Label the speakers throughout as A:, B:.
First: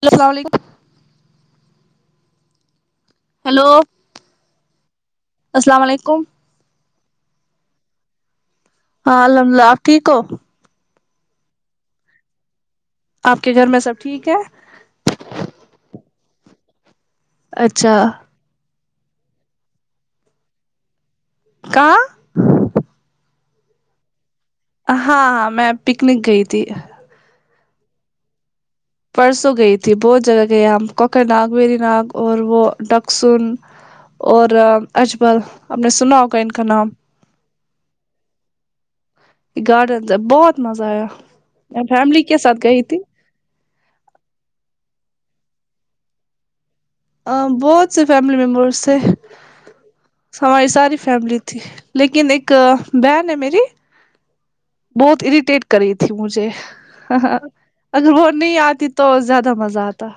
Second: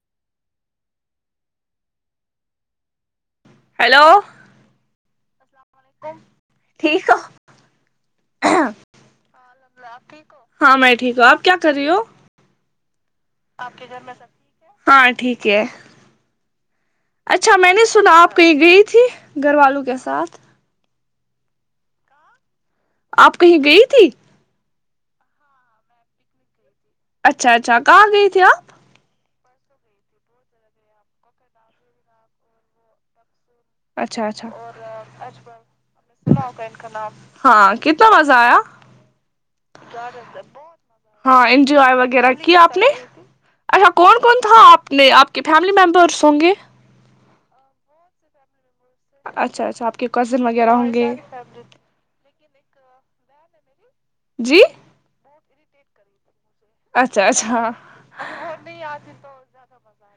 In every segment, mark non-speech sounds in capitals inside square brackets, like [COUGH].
A: hello اسلام علیکم
B: hello
A: السلام علیکم
B: ٹھیک ہو
A: ہاں الحمد اللہ آپ ٹھیک ہو
B: ہاں میں ٹھیک ہوں آپ کیا کر رہی ہو آپ کے گھر میں سب ٹھیک ہے ہاں ٹھیک ہے اچھا میں نے سنا آپ کہیں گئی تھی گھر والوں کے ساتھ
A: کہا
B: آپ کہیں گئی تھی
A: ہاں میں پکنک گئی تھی
B: اچھا اچھا کہاں گئی تھی آپ
A: پرسوں گئی تھی بہت جگہ گئے ہم کوک ناگ میری ناگ اور وہ ڈکسن
B: اچھا
A: اور
B: اچھا
A: اجبل آپ نے سنا ہوگا ان کا نام
B: ہاں کتنا مزہ آیا
A: گارڈن تو بہت مزہ آیا
B: ہاں
A: میں
B: انجوائے
A: فیملی
B: وغیرہ
A: کے ساتھ
B: کیا آپ
A: گئی
B: نے
A: تھی
B: اچھا کون کون تھا آپ نے آپ کے فیملی ممبرس ہوں گے
A: بہت سے فیملی ممبرس تھے
B: اچھا اچھا آپ کے کزن
A: ہماری
B: وغیرہ ہوں
A: ساری
B: گے
A: فیملی لیکن ایک بہن ہے میری
B: جی
A: بہت اریٹیٹ کر رہی تھی مجھے
B: اچھا
A: ہاں
B: اچھا
A: اگر وہ نہیں آتی تو زیادہ مزہ آتا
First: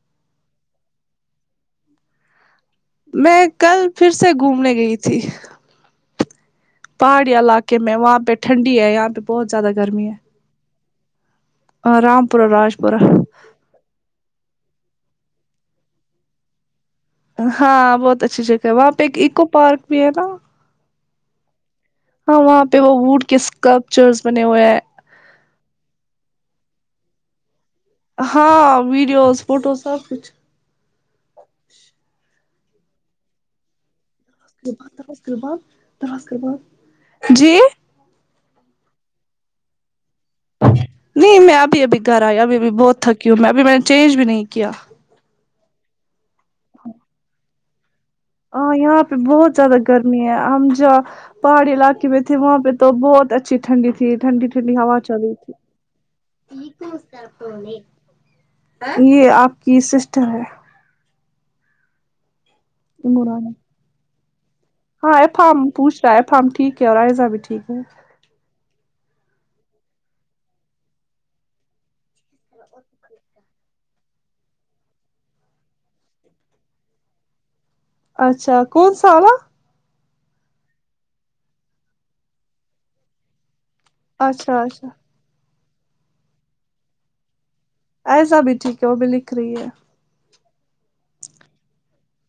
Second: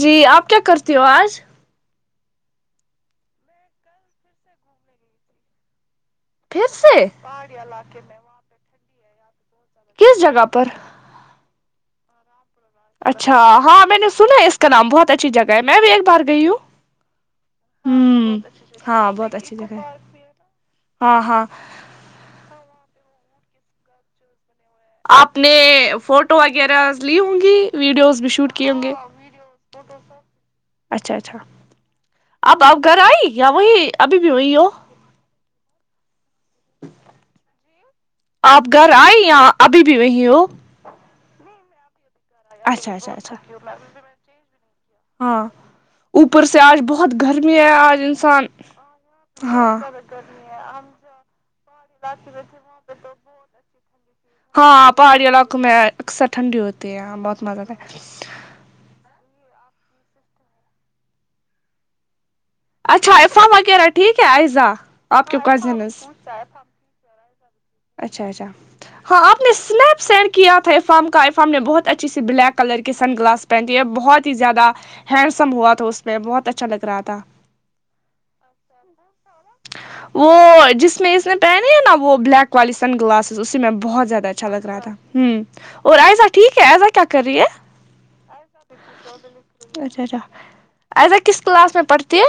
B: جی آپ کیا کرتی ہو آج
A: میں کل پھر سے گھومنے گئی تھی
B: پھر سے
A: پہاڑی علاقے میں وہاں پہ ٹھنڈی ہے یہاں پہ بہت زیادہ گر
B: کس جگہ پر
A: رامپور راش
B: اچھا ہاں میں نے سنا ہے اس کا نام بہت اچھی جگہ ہے میں بھی ایک بار گئی ہوں
A: ہاں بہت
B: ہوں
A: اچھی جگہ ہے وہاں پہ
B: ہاں
A: ایک
B: بہت
A: اکو
B: اچھی جگہ
A: پارک بھی ہے نا
B: ہاں ہاں
A: ہاں وہاں پہ وہ ووڈ کے اسکلپچرس بنے ہوئے ہیں
B: آپ نے فوٹو وغیرہز لی ہوں گی ویڈیوز بھی شوٹ کیے
A: ہاں
B: ہوں گے
A: ویڈیوز فوٹوز سب کچھ
B: اچھا اچھا اب آپ گھر آئی یا وہی ابھی بھی وہی ہو
A: [UNINTELLIGIBLE] جی
B: آپ گھر آئے یا ابھی بھی وہی ہو
A: نہیں میں ابھی ابھی گھر آئی ابھی ابھی
B: اچھا
A: بہت
B: اچھا
A: تھکی
B: اچھا
A: ہوں میں ابھی میں نے چینج بھی نہیں کیا
B: ہاں اوپر سے آج بہت گرمی ہے آج انسان
A: ہاں یہاں پہ بہت زیادہ
B: ہاں
A: گرم ہم جہاں پہاڑی علاقے میں تھے وہاں پہ تو بہت اچھی ٹھنڈی تھی ٹھنڈی ٹھنڈی
B: ہاں
A: ہوا چل
B: پہاڑی
A: رہی
B: علاقوں میں اکثر ٹھنڈی ہوتی ہے بہت مزہ آتا
A: [UNINTELLIGIBLE]
B: ہے
A: یہ آپ کی سسٹر ہے
B: اچھا عفام
A: عمرانی
B: وغیرہ ٹھیک ہے آیزا
A: ہاں ایفام پوچھ رہا ہے ایفام ٹھیک ہے اور آئزہ بھی ٹھیک ہے
B: اچھا اچھا ہاں آپ نےاسنیپ سینڈ کیا تھا ایفام کا ایفام نے بہت ا چھ سے بلیک کلر کے سن گلاس پہنے بہت ہی زیادہ ہینڈسم ہوا تھا اس میں بہت اچھا لگ رہا تھا
A: اچھا کون سا والا
B: وہ جس میں اس نے پہنی ہے نا وہ بلیک کالی سن گلاسز اسی میں بہت زیادہ اچھا لگ رہا تھا ہوں اور ایزا ٹھیک ہے ایزا کیا کر رہی ہے
A: ایزا بھی ٹھیک ہے وہ بھی لکھ رہی ہے
B: اچا چا ایزا کس کلاس میں پڑتی ہے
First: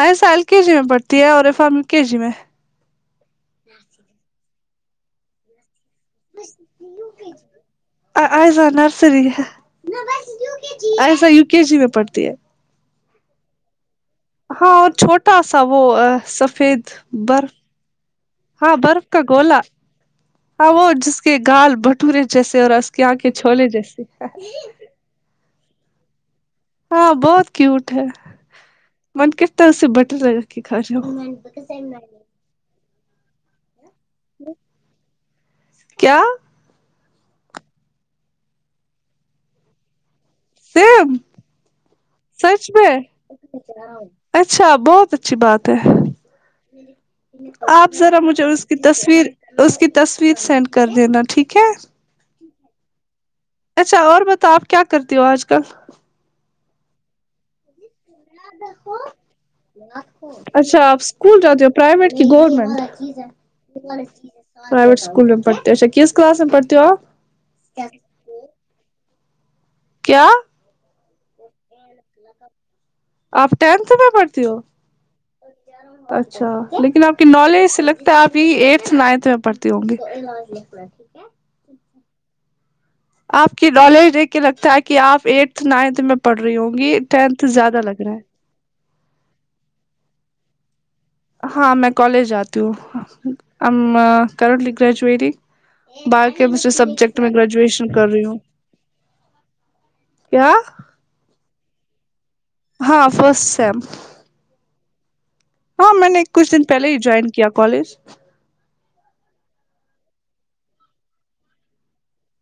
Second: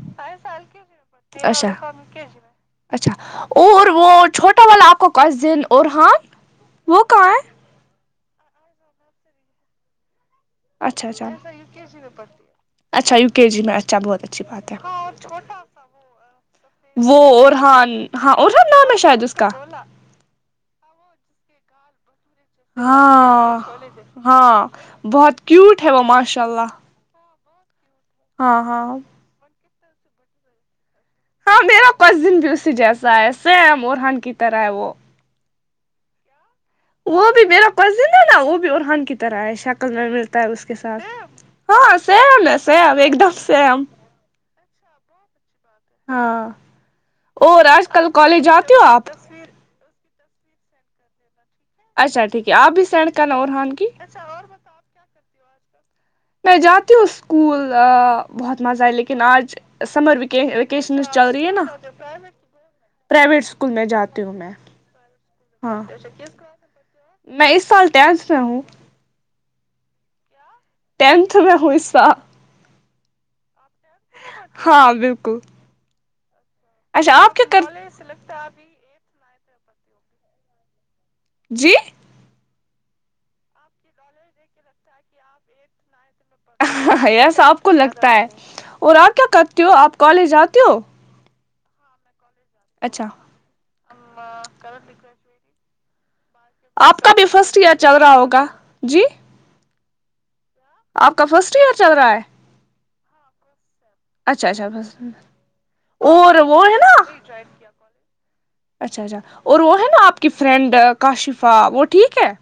A: ایزا ایل کے جی میں پڑتی ہے اور ایفہاں یو کے جی میں
B: اچھا اور وہ چھوٹا والا آپ کو کزن اورحان وہ کہاں ہے
A: ایزا نرسری ہے
B: اچھا اچھا
A: ایزا یو کے جی میں پڑھتی ہے
B: اچھا یو کے جی میں اچھا بہت اچھی بات
A: ہاں
B: ہے
A: اور چھوٹا سا وہ سفید
B: وہ
A: برف
B: ارحان ہاں ارحان نام ہے
A: برف کا
B: شاید اس کا
A: گولا ہ وہ جس کے گال بٹ دورے جیسے اور اس کی آنکھیں
B: ہاں
A: چھوولے جیس
B: ہاں بہت کیوٹ ہے وہ ماشاء اللہ
A: ہاں بہت کیوٹ ہے
B: ہاں ہاں ہاں
A: من کرتا اسے بٹر لگا کے کھاجاو
B: ہاں میرا کزن بھی اسی جیسا ہے سیم ارہان کی طرح ہے وہ
A: کیا
B: وہ بھی میرا کزن ہے نا وہ بھی ارحان کی طرح ہے شکل میں ملتا ہے اس کے ساتھ
A: سیم
B: ہاں سیم ہے
A: سچ میں
B: سیم ایک دم سیم
A: اچھا بہت اچھی بات ہے
B: ہاں اور آج
A: آپ
B: کل
A: ذرا
B: کالج
A: مجھے اس
B: جاتی
A: کی
B: ہو آپ
A: تصویر اس کی تصویر سینڈ کر دینا ٹھیک ہے
B: اچھا ٹھیک ہے آپ بھی سینڈ کرنا اورہان
A: اچھا اور بتاؤ آپ کیا کرتی ہو آج کل
B: میں جاتی ہوں اسکول بہت مزہ آئے لیکن آج سمر
A: اچھا آپ
B: ویکیشن چل
A: اسکول
B: رہی ہے نا
A: جاتے ہو پرائیویٹ کی
B: پرائیویٹس اسکول میں جاتی ہوں میں
A: پرائیوٹس اسکول میں پڑتی ہو
B: ہاں
A: اچھا کس کلاس میں پڑتی ہو اپ
B: میں اس سال ڈینس میں ہوں
A: کیا
B: ٹینتھ میں ہوں اس سال
A: اپ ٹینھ میںں پڑ
B: ہاں بالکل
A: اچھا لیکن آپ
B: اچھا
A: کی
B: کیا کر
A: نالج سے لگتا ہے آپ یہ ای س نینتھ میں پڑھتی ہوں گی
B: جی
A: آپ کی نالج دیکھ کے لگتا ہے کہ آپ ایٹتھ نائنتھ میں پڑھ رہی ہوں گی
B: یس
A: ٹینتھ
B: آپ کو
A: زیادہ لگ
B: لگتا
A: رہا ہے
B: اور آپ کیا کرتی ہو آپ کالج جاتی ہو
A: ہاں میں کالج جاتتی ہوں
B: اچھا
A: ام کرلی گریجویٹیڈ باقی کے
B: آپ کا
A: سبجیکٹ
B: بھی
A: میں
B: فرسٹ ایئر
A: گریجویشن
B: چل
A: کر
B: رہا
A: رہی ہوں
B: ہوگا جی
A: کیا
B: آپ کا فرسٹ ایئر چل رہا ہے
A: ہاں فرسٹ سیم
B: اچھا اچھا بس
A: ہاں میں نے
B: اور
A: کچھ
B: وہ
A: دن
B: ہے
A: پہلے
B: نا
A: ہی جوائن کیا کالج
B: اچھا اچھا اور وہ ہے نا آپ کی فرینڈ کاشفہ وہ ٹھیک ہے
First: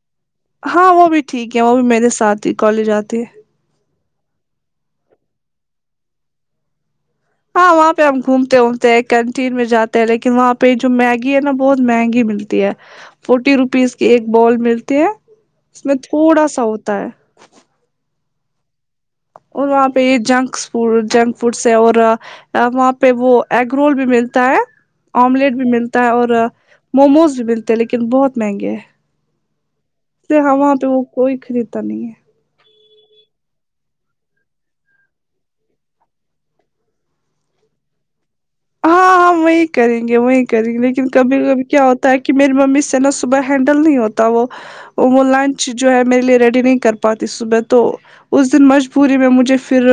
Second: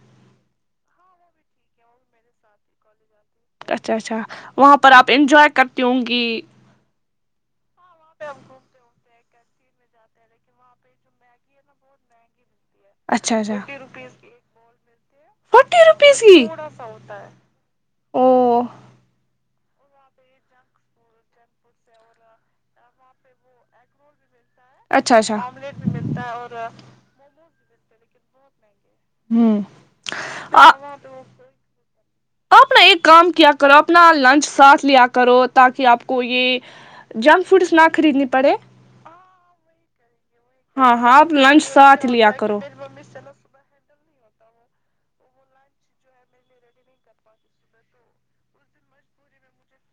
A: ہاں وہ بھی ٹھیک ہے وہ بھی میرے ساتھ ہی کالج آتے ہیں
B: اچھا اچھا وہاں پر آپ انجوائے کرتی ہوں گی
A: ہاں وہاں پہ ہم گھومتے وھومتے ہیں کینٹین میں جاتے ہیں لیکن وہاں پہ جو میگی ہے نا بہت مہنگی ملتی ہے
B: اچھا
A: فورٹی
B: اچھا
A: روپیز کی ایک بول ملتی ہے
B: فورٹی
A: اس میں
B: روپیز کی
A: تھوڑا سا ہوتا ہے
B: او
A: اور وہاں پہ یہ جنگس فو جنگس فوڈس ہے اور وہاں پہ وہ ایگ رول بھی ملتا ہے
B: اچھا اچھا
A: آملیٹ بھی ملتا ہے اور موموز بھی ملتے ہیں لیکن بہت مہنگے ہیں سحواں تو وہ کوئی خریدا نہیں ہے
B: اپنا ایک کام کیا کرو اپنا لنچ ساتھ لیا کرو تاکہ آپ کو یہ جنگس فوڈس نہ خریدنی پڑے
A: ہاں ہاں وہی کریں گے وہی کریں گے
B: ہاں
A: لیکن
B: ہاں آپ
A: کبھی
B: لنچ
A: کبھی کیا
B: ساتھ
A: ہوتا ہے
B: لیا
A: کہ میری
B: کرو
A: ممی سے ن صبح ہینڈل نہیں ہوتا وہ وہ لنچ جو ہے میرے لیے ریڈی نہیں کر پاتی صبح تو اس دن مجبوری میں مجھے پھر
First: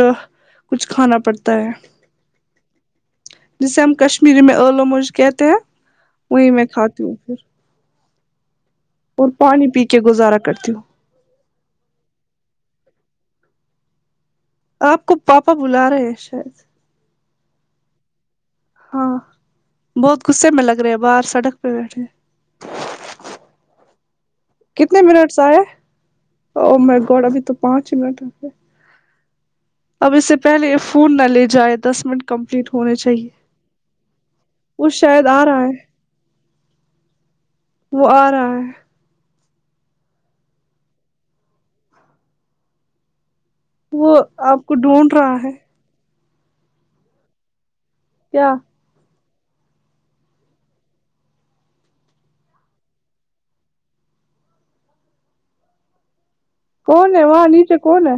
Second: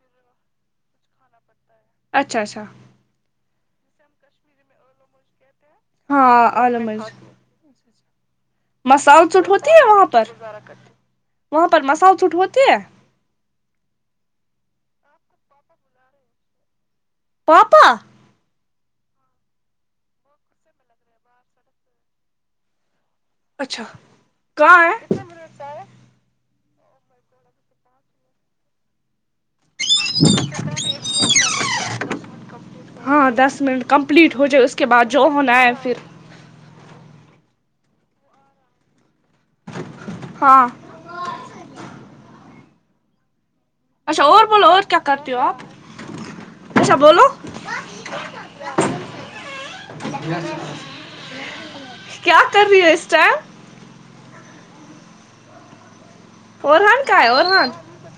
A: کچھ کھانا پڑتا ہے
B: اچھا اچھا
A: جسے ہم کشمیری میں آلو مرج کہتے ہیں وہی میں کھاتی ہوں
B: اچھا اچھا مسال
A: اور
B: چٹ ہوتی
A: پانی
B: ہے
A: پی کے
B: وہاں پر
A: گزارا کرتی ہوں
B: وہاں پر مسال چٹ ہوتی ہے
A: آپ کو پاپا بلا رہے ہیں شاید
B: پاپا
A: ہاں بہت غصے میں لگ رہے باہر سڑک پہ بیٹھے
B: اچھا کہاں
A: کتنے
B: ہے
A: منٹ سے آئے او میں گوڈ ابھی تو پانچ ہی منٹ ہوئے
B: ہ
A: اب اس سے پہلے فون نہ لے جائے دس منٹ کمپلیٹ ہونے چاہیے
B: ہاں دس منٹ کمپلیٹ ہو جائے اس کے
A: وہ
B: بعد جو
A: شاید آ
B: ہونا
A: رہا ہے
B: پھر
A: وہ آ رہا ہے
B: ہاں
A: وہ
B: اچھا اور
A: آپ
B: بولو
A: کو
B: اور کیا
A: ڈھونڈ
B: کرتے
A: رہا
B: ہو
A: ہے
B: آپ اچھا بولو
A: کیا
B: کیا کر رہی ہو اس ٹائم اورحان
A: کون
B: کہا ہے
A: وہاں
B: اورحان
A: نیچے کون ہے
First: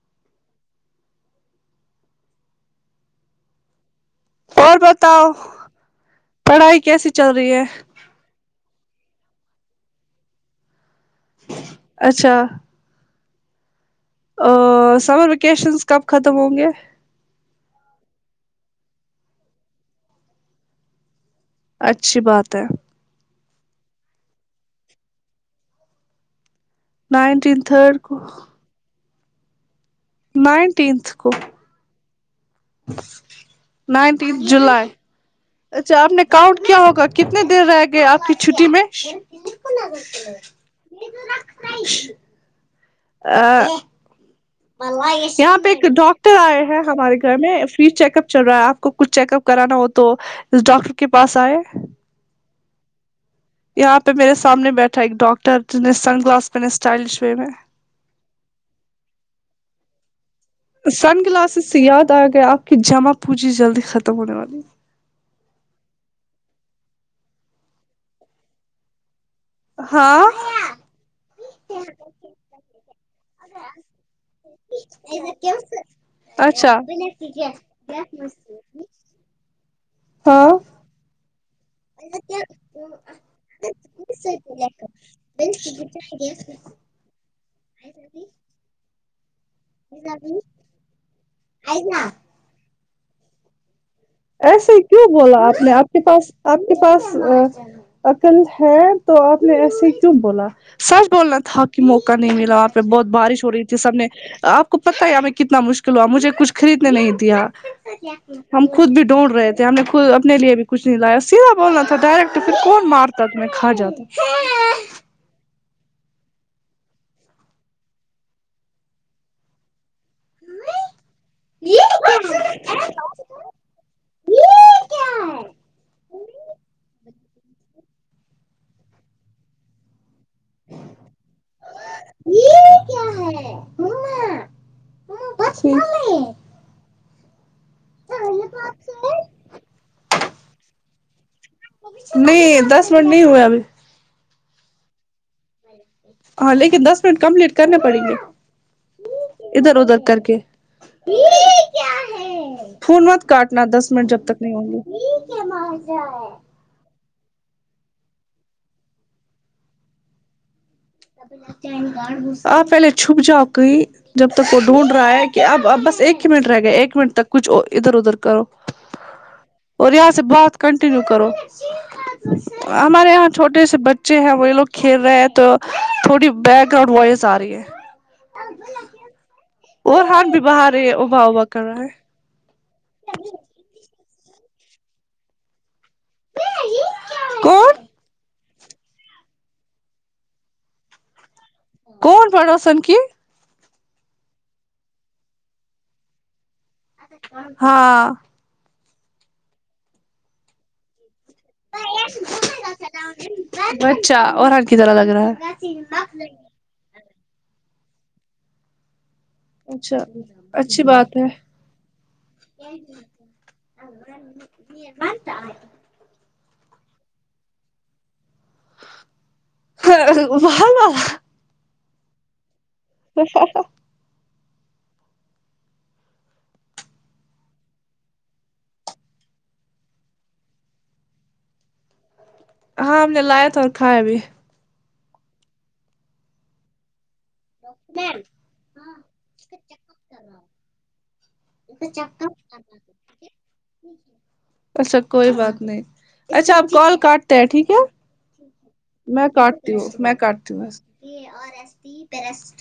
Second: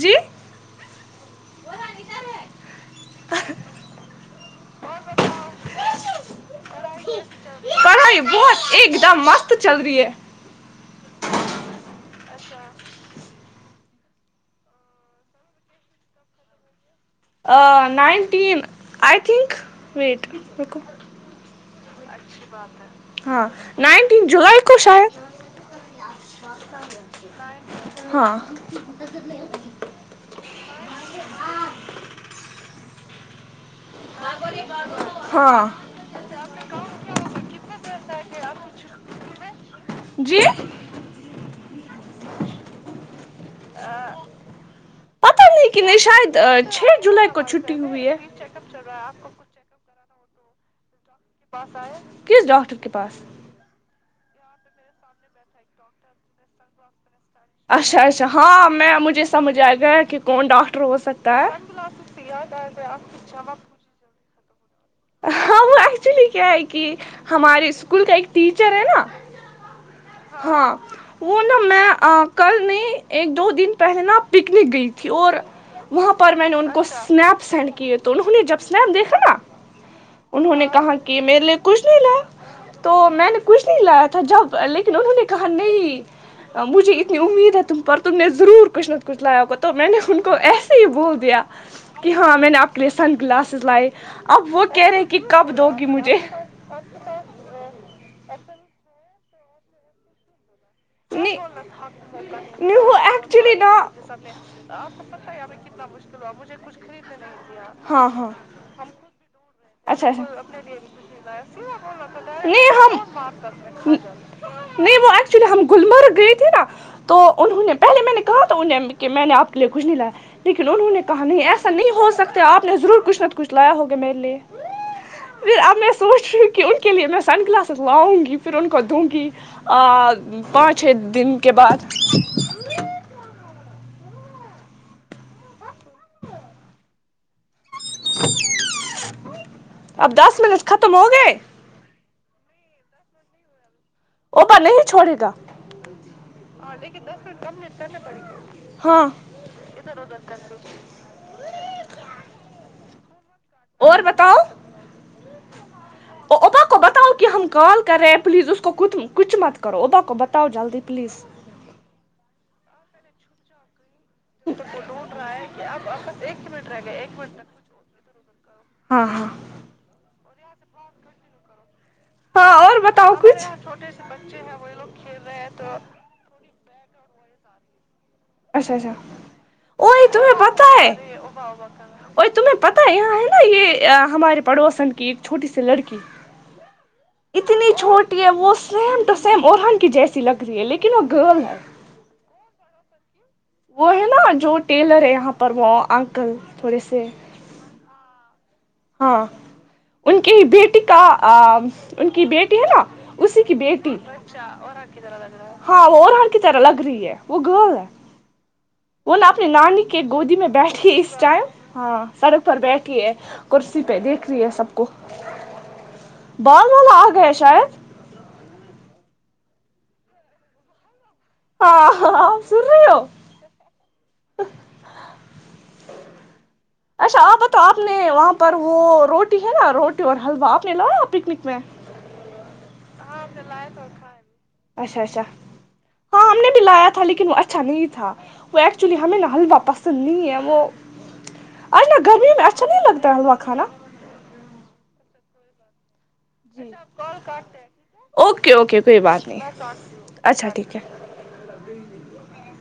B: جی اورحان ادھر ہے
A: اور بتاؤ پڑھائی کیسی چل رہی ہے
B: پڑھائی بہت ایک دم مست چل رہی ہے
A: اچھا ا سمر ویکیشنس کب ختم ہوں گے
B: آ نائنٹین آئی تھنک ویٹ رکو
A: اچھی بات ہے
B: ہاں نائنٹین جولائی کو شاید
A: نائنٹین تھرڈ کو
B: ہاں
A: نائنٹینتھ کو نائنٹتھ جولائی
B: ہاں
A: اچھا آپ نے کاؤنٹ کیا ہوگا کتنے دیر رہ گئے آپ کی چھٹی میں
B: جی
A: آ
B: پتہ
A: یہاں پہ
B: نہیں کہ
A: ایک
B: نہیں
A: ڈاکٹر
B: شاید
A: آئے ہیں
B: چھ
A: ہمارے
B: جولائی
A: گھر
B: کو
A: میں
B: چھٹی
A: فری
B: ہوئی
A: چیک اپ چل رہا ہے آپ کو کچھ چیک اپ کرانا ہو تو ڈاکٹر کے پاس آئے
B: کس ڈاکٹر کے پاس
A: یہاں پہ میرے سامنے بیٹھا ہے ایک ڈاکٹر جس نے سن گلاس پہنے اسٹائلش وے میں
B: اچھا اچھا ہاں میں مجھے سمجھ آیا گیا کہ کون ڈاکٹر ہو
A: سن
B: سکتا ہے
A: گلاسز سے یاد آ آپ کی جمع پوچی جا ہونے والی
B: ہاں وہ ایکچولی کیا ہے کہ ہمارے اسکول کا ایک ٹیچر ہے نا
A: ہاں
B: ہاں وہ نا میں ا کل نہیں ایک دو دن پہلے ن میں نے ان
A: اچھا
B: کو اسنیپ سینڈ کیے تو انہوں نے جب اسنیپ دیکھا نا انہوں
A: ہاں
B: نے کہا کہ میرے لیے کچھ نہیں لا تو میں نے کچھ نہیں لایا تھا جب لیکن انہوں نے کہا نہیں مجھے اتنی امید ہے تم پر تم نے ضرور کچھ نہ کچھ لایا ہوگا تو میں نے ان کو ایسے ہی بول دیا کہ ہاں میں نے آپ سن گلاسس لاۓ
A: ایسے ہی کیوں بولا آپ نے آپ کے پاس آپ کے پاس عقل ہے تو آپ نے ایسے کیوں بولا سچ
B: نہیں
A: بولنا تھا کہ موقع نہیں ملا وہاں پہ
B: وہ
A: بہت بارش ہو
B: ایکچولی
A: رہی
B: نا
A: تھی سب نے آپ کو پتا ہے یہیں کتنا نا مشکل ہوا مجھے کچھ خریدنے نہیں دیا
B: ہاں
A: ہم خود بھی
B: ہاں
A: ڈھونڈ رہے تھے ہم نے خود اپنے لیے بھی کچھ نہیں لایا سیدھا بولنا تھا ڈائریکٹ پھر کون مار تک میں کھا جاتا
B: نہیں وہ ایکچولی ہم گلمرگ گئی تھی نا تو انہوں نے پہلے میں نے کہا تھا انہ کہ میں نے آپ کے لیے کچھ نہیں لایا لیکن انہوں نے کہا نہیں ایسا نہیں ہو سکتا آپ نے ضرور کچھ نہ کچھ لایا ہوگا میرے لیے پھر اب میں سوچ رہی ہوں کہ ان کے لیے میں سن گلاس لاؤں گی پھر ان کو دوں گی ا پانچ چھ دن کے بعد
A: یہ کیا ہے بچپوں میں
B: اب دس منٹ ختم ہو گئے
A: نہیں دس منٹ نہیں ہوئے ابھی
B: وہ پر نہیں چھوڑے گا
A: ہاں لیکن دس منٹ کمپلیٹ کرنے پڑیں گے
B: ہاں
A: ادھر ادھر کر کے فون مت کاٹنا دس
B: اور
A: منٹ جب
B: بتاؤ
A: تک نہیں ہوں گی
B: اوبا بتاؤ کہ ہم کال کر رہے ہیں پلیز اس کو کچھ مت کرو ادا کو بتاؤ جلدی پلیز
A: آپ پہلے چھپ جاؤ کوئی جب تک وہ ڈھونڈ رہا ہے کہ اب اب بس ایک ہی منٹ رہ گیا ایک منٹ تک کچھ ادھر ادھر کرو
B: ہاں ہاں
A: اور یہاں سے بات کنٹنیو کرو
B: ہاں اور
A: ہمارے
B: بتاؤ
A: یہاں
B: کچھ
A: چھوٹے سے بچے ہیں وہ یہ لوگ کھیل رہے ہیں تو تھوڑی بیک گراؤنڈ وائز آ رہی ہے
B: اچھا اچھا
A: اور
B: اوئی
A: ہ
B: تمہیں
A: بھی
B: پتہ
A: باہر ہے ابا ہوبا کر رہا ہے
B: اور تمہیں پتا ہے یہاں ہے نا یہ ہمارے پڑوسن کی ایک چھوٹی سی لڑکی اتنی
A: کون
B: چھوٹی ہے وہ سیم ٹو سیم ارہان کی جیسی لگ رہی ہے لیکن وہ گرل ہے
A: کون پڑوسن کی
B: وہ ہے نا جو ٹیلر ہے یہاں پر وہ انکل تھوڑے سے
A: ہاں
B: ہاں ان کی بیٹی کا ان کی بیٹی ہے نا اسی کی بیٹی اچھا ارہان کی طرح لگ رہا ہے ہاں وہ ارہان کی طرہ لگ رہی ہے وہ گرل ہے وہ نا اپنی نانی
A: اچھا
B: کے گودی میں
A: اچھی
B: بیٹھی ہے
A: بات
B: اس ٹائم ہاں سڑک پر بیٹھی ہے بیٹھی دیکھ رہی ہے سب کو بد والا آ گیا شاید
A: وہاں نہ
B: سن رہی ہو
A: ا ہا آ ہا ہا
B: [INAUDIBLE] اچھا آپ بتا آپ نے وہاں پر وہ روٹی ہے نا روٹی اور حلوہ آپ نے لایا آپ پکنک میں [INAUDIBLE]
A: ہاں ہم نے لایا تھا اور کھایا بھی
B: اچھا اچھا ہاں ہم نے بھی لایا تھا لیکن وہ اچھا نہیں تھا وہ ایکچولی ہمیں نہ حلوا پسند نہیں ہے وہ اچا گرمی میں ا چھا نی لگتا حلوہ کھانا
A: اچھا کوئی بات نہیں
B: جی اچھا اب کال کاٹتے ہے ٹھیک ہے اوکے اوکے کوئی بات نہیں اچھا ٹھیک ہے
A: یہ اور ایسی پیرسٹ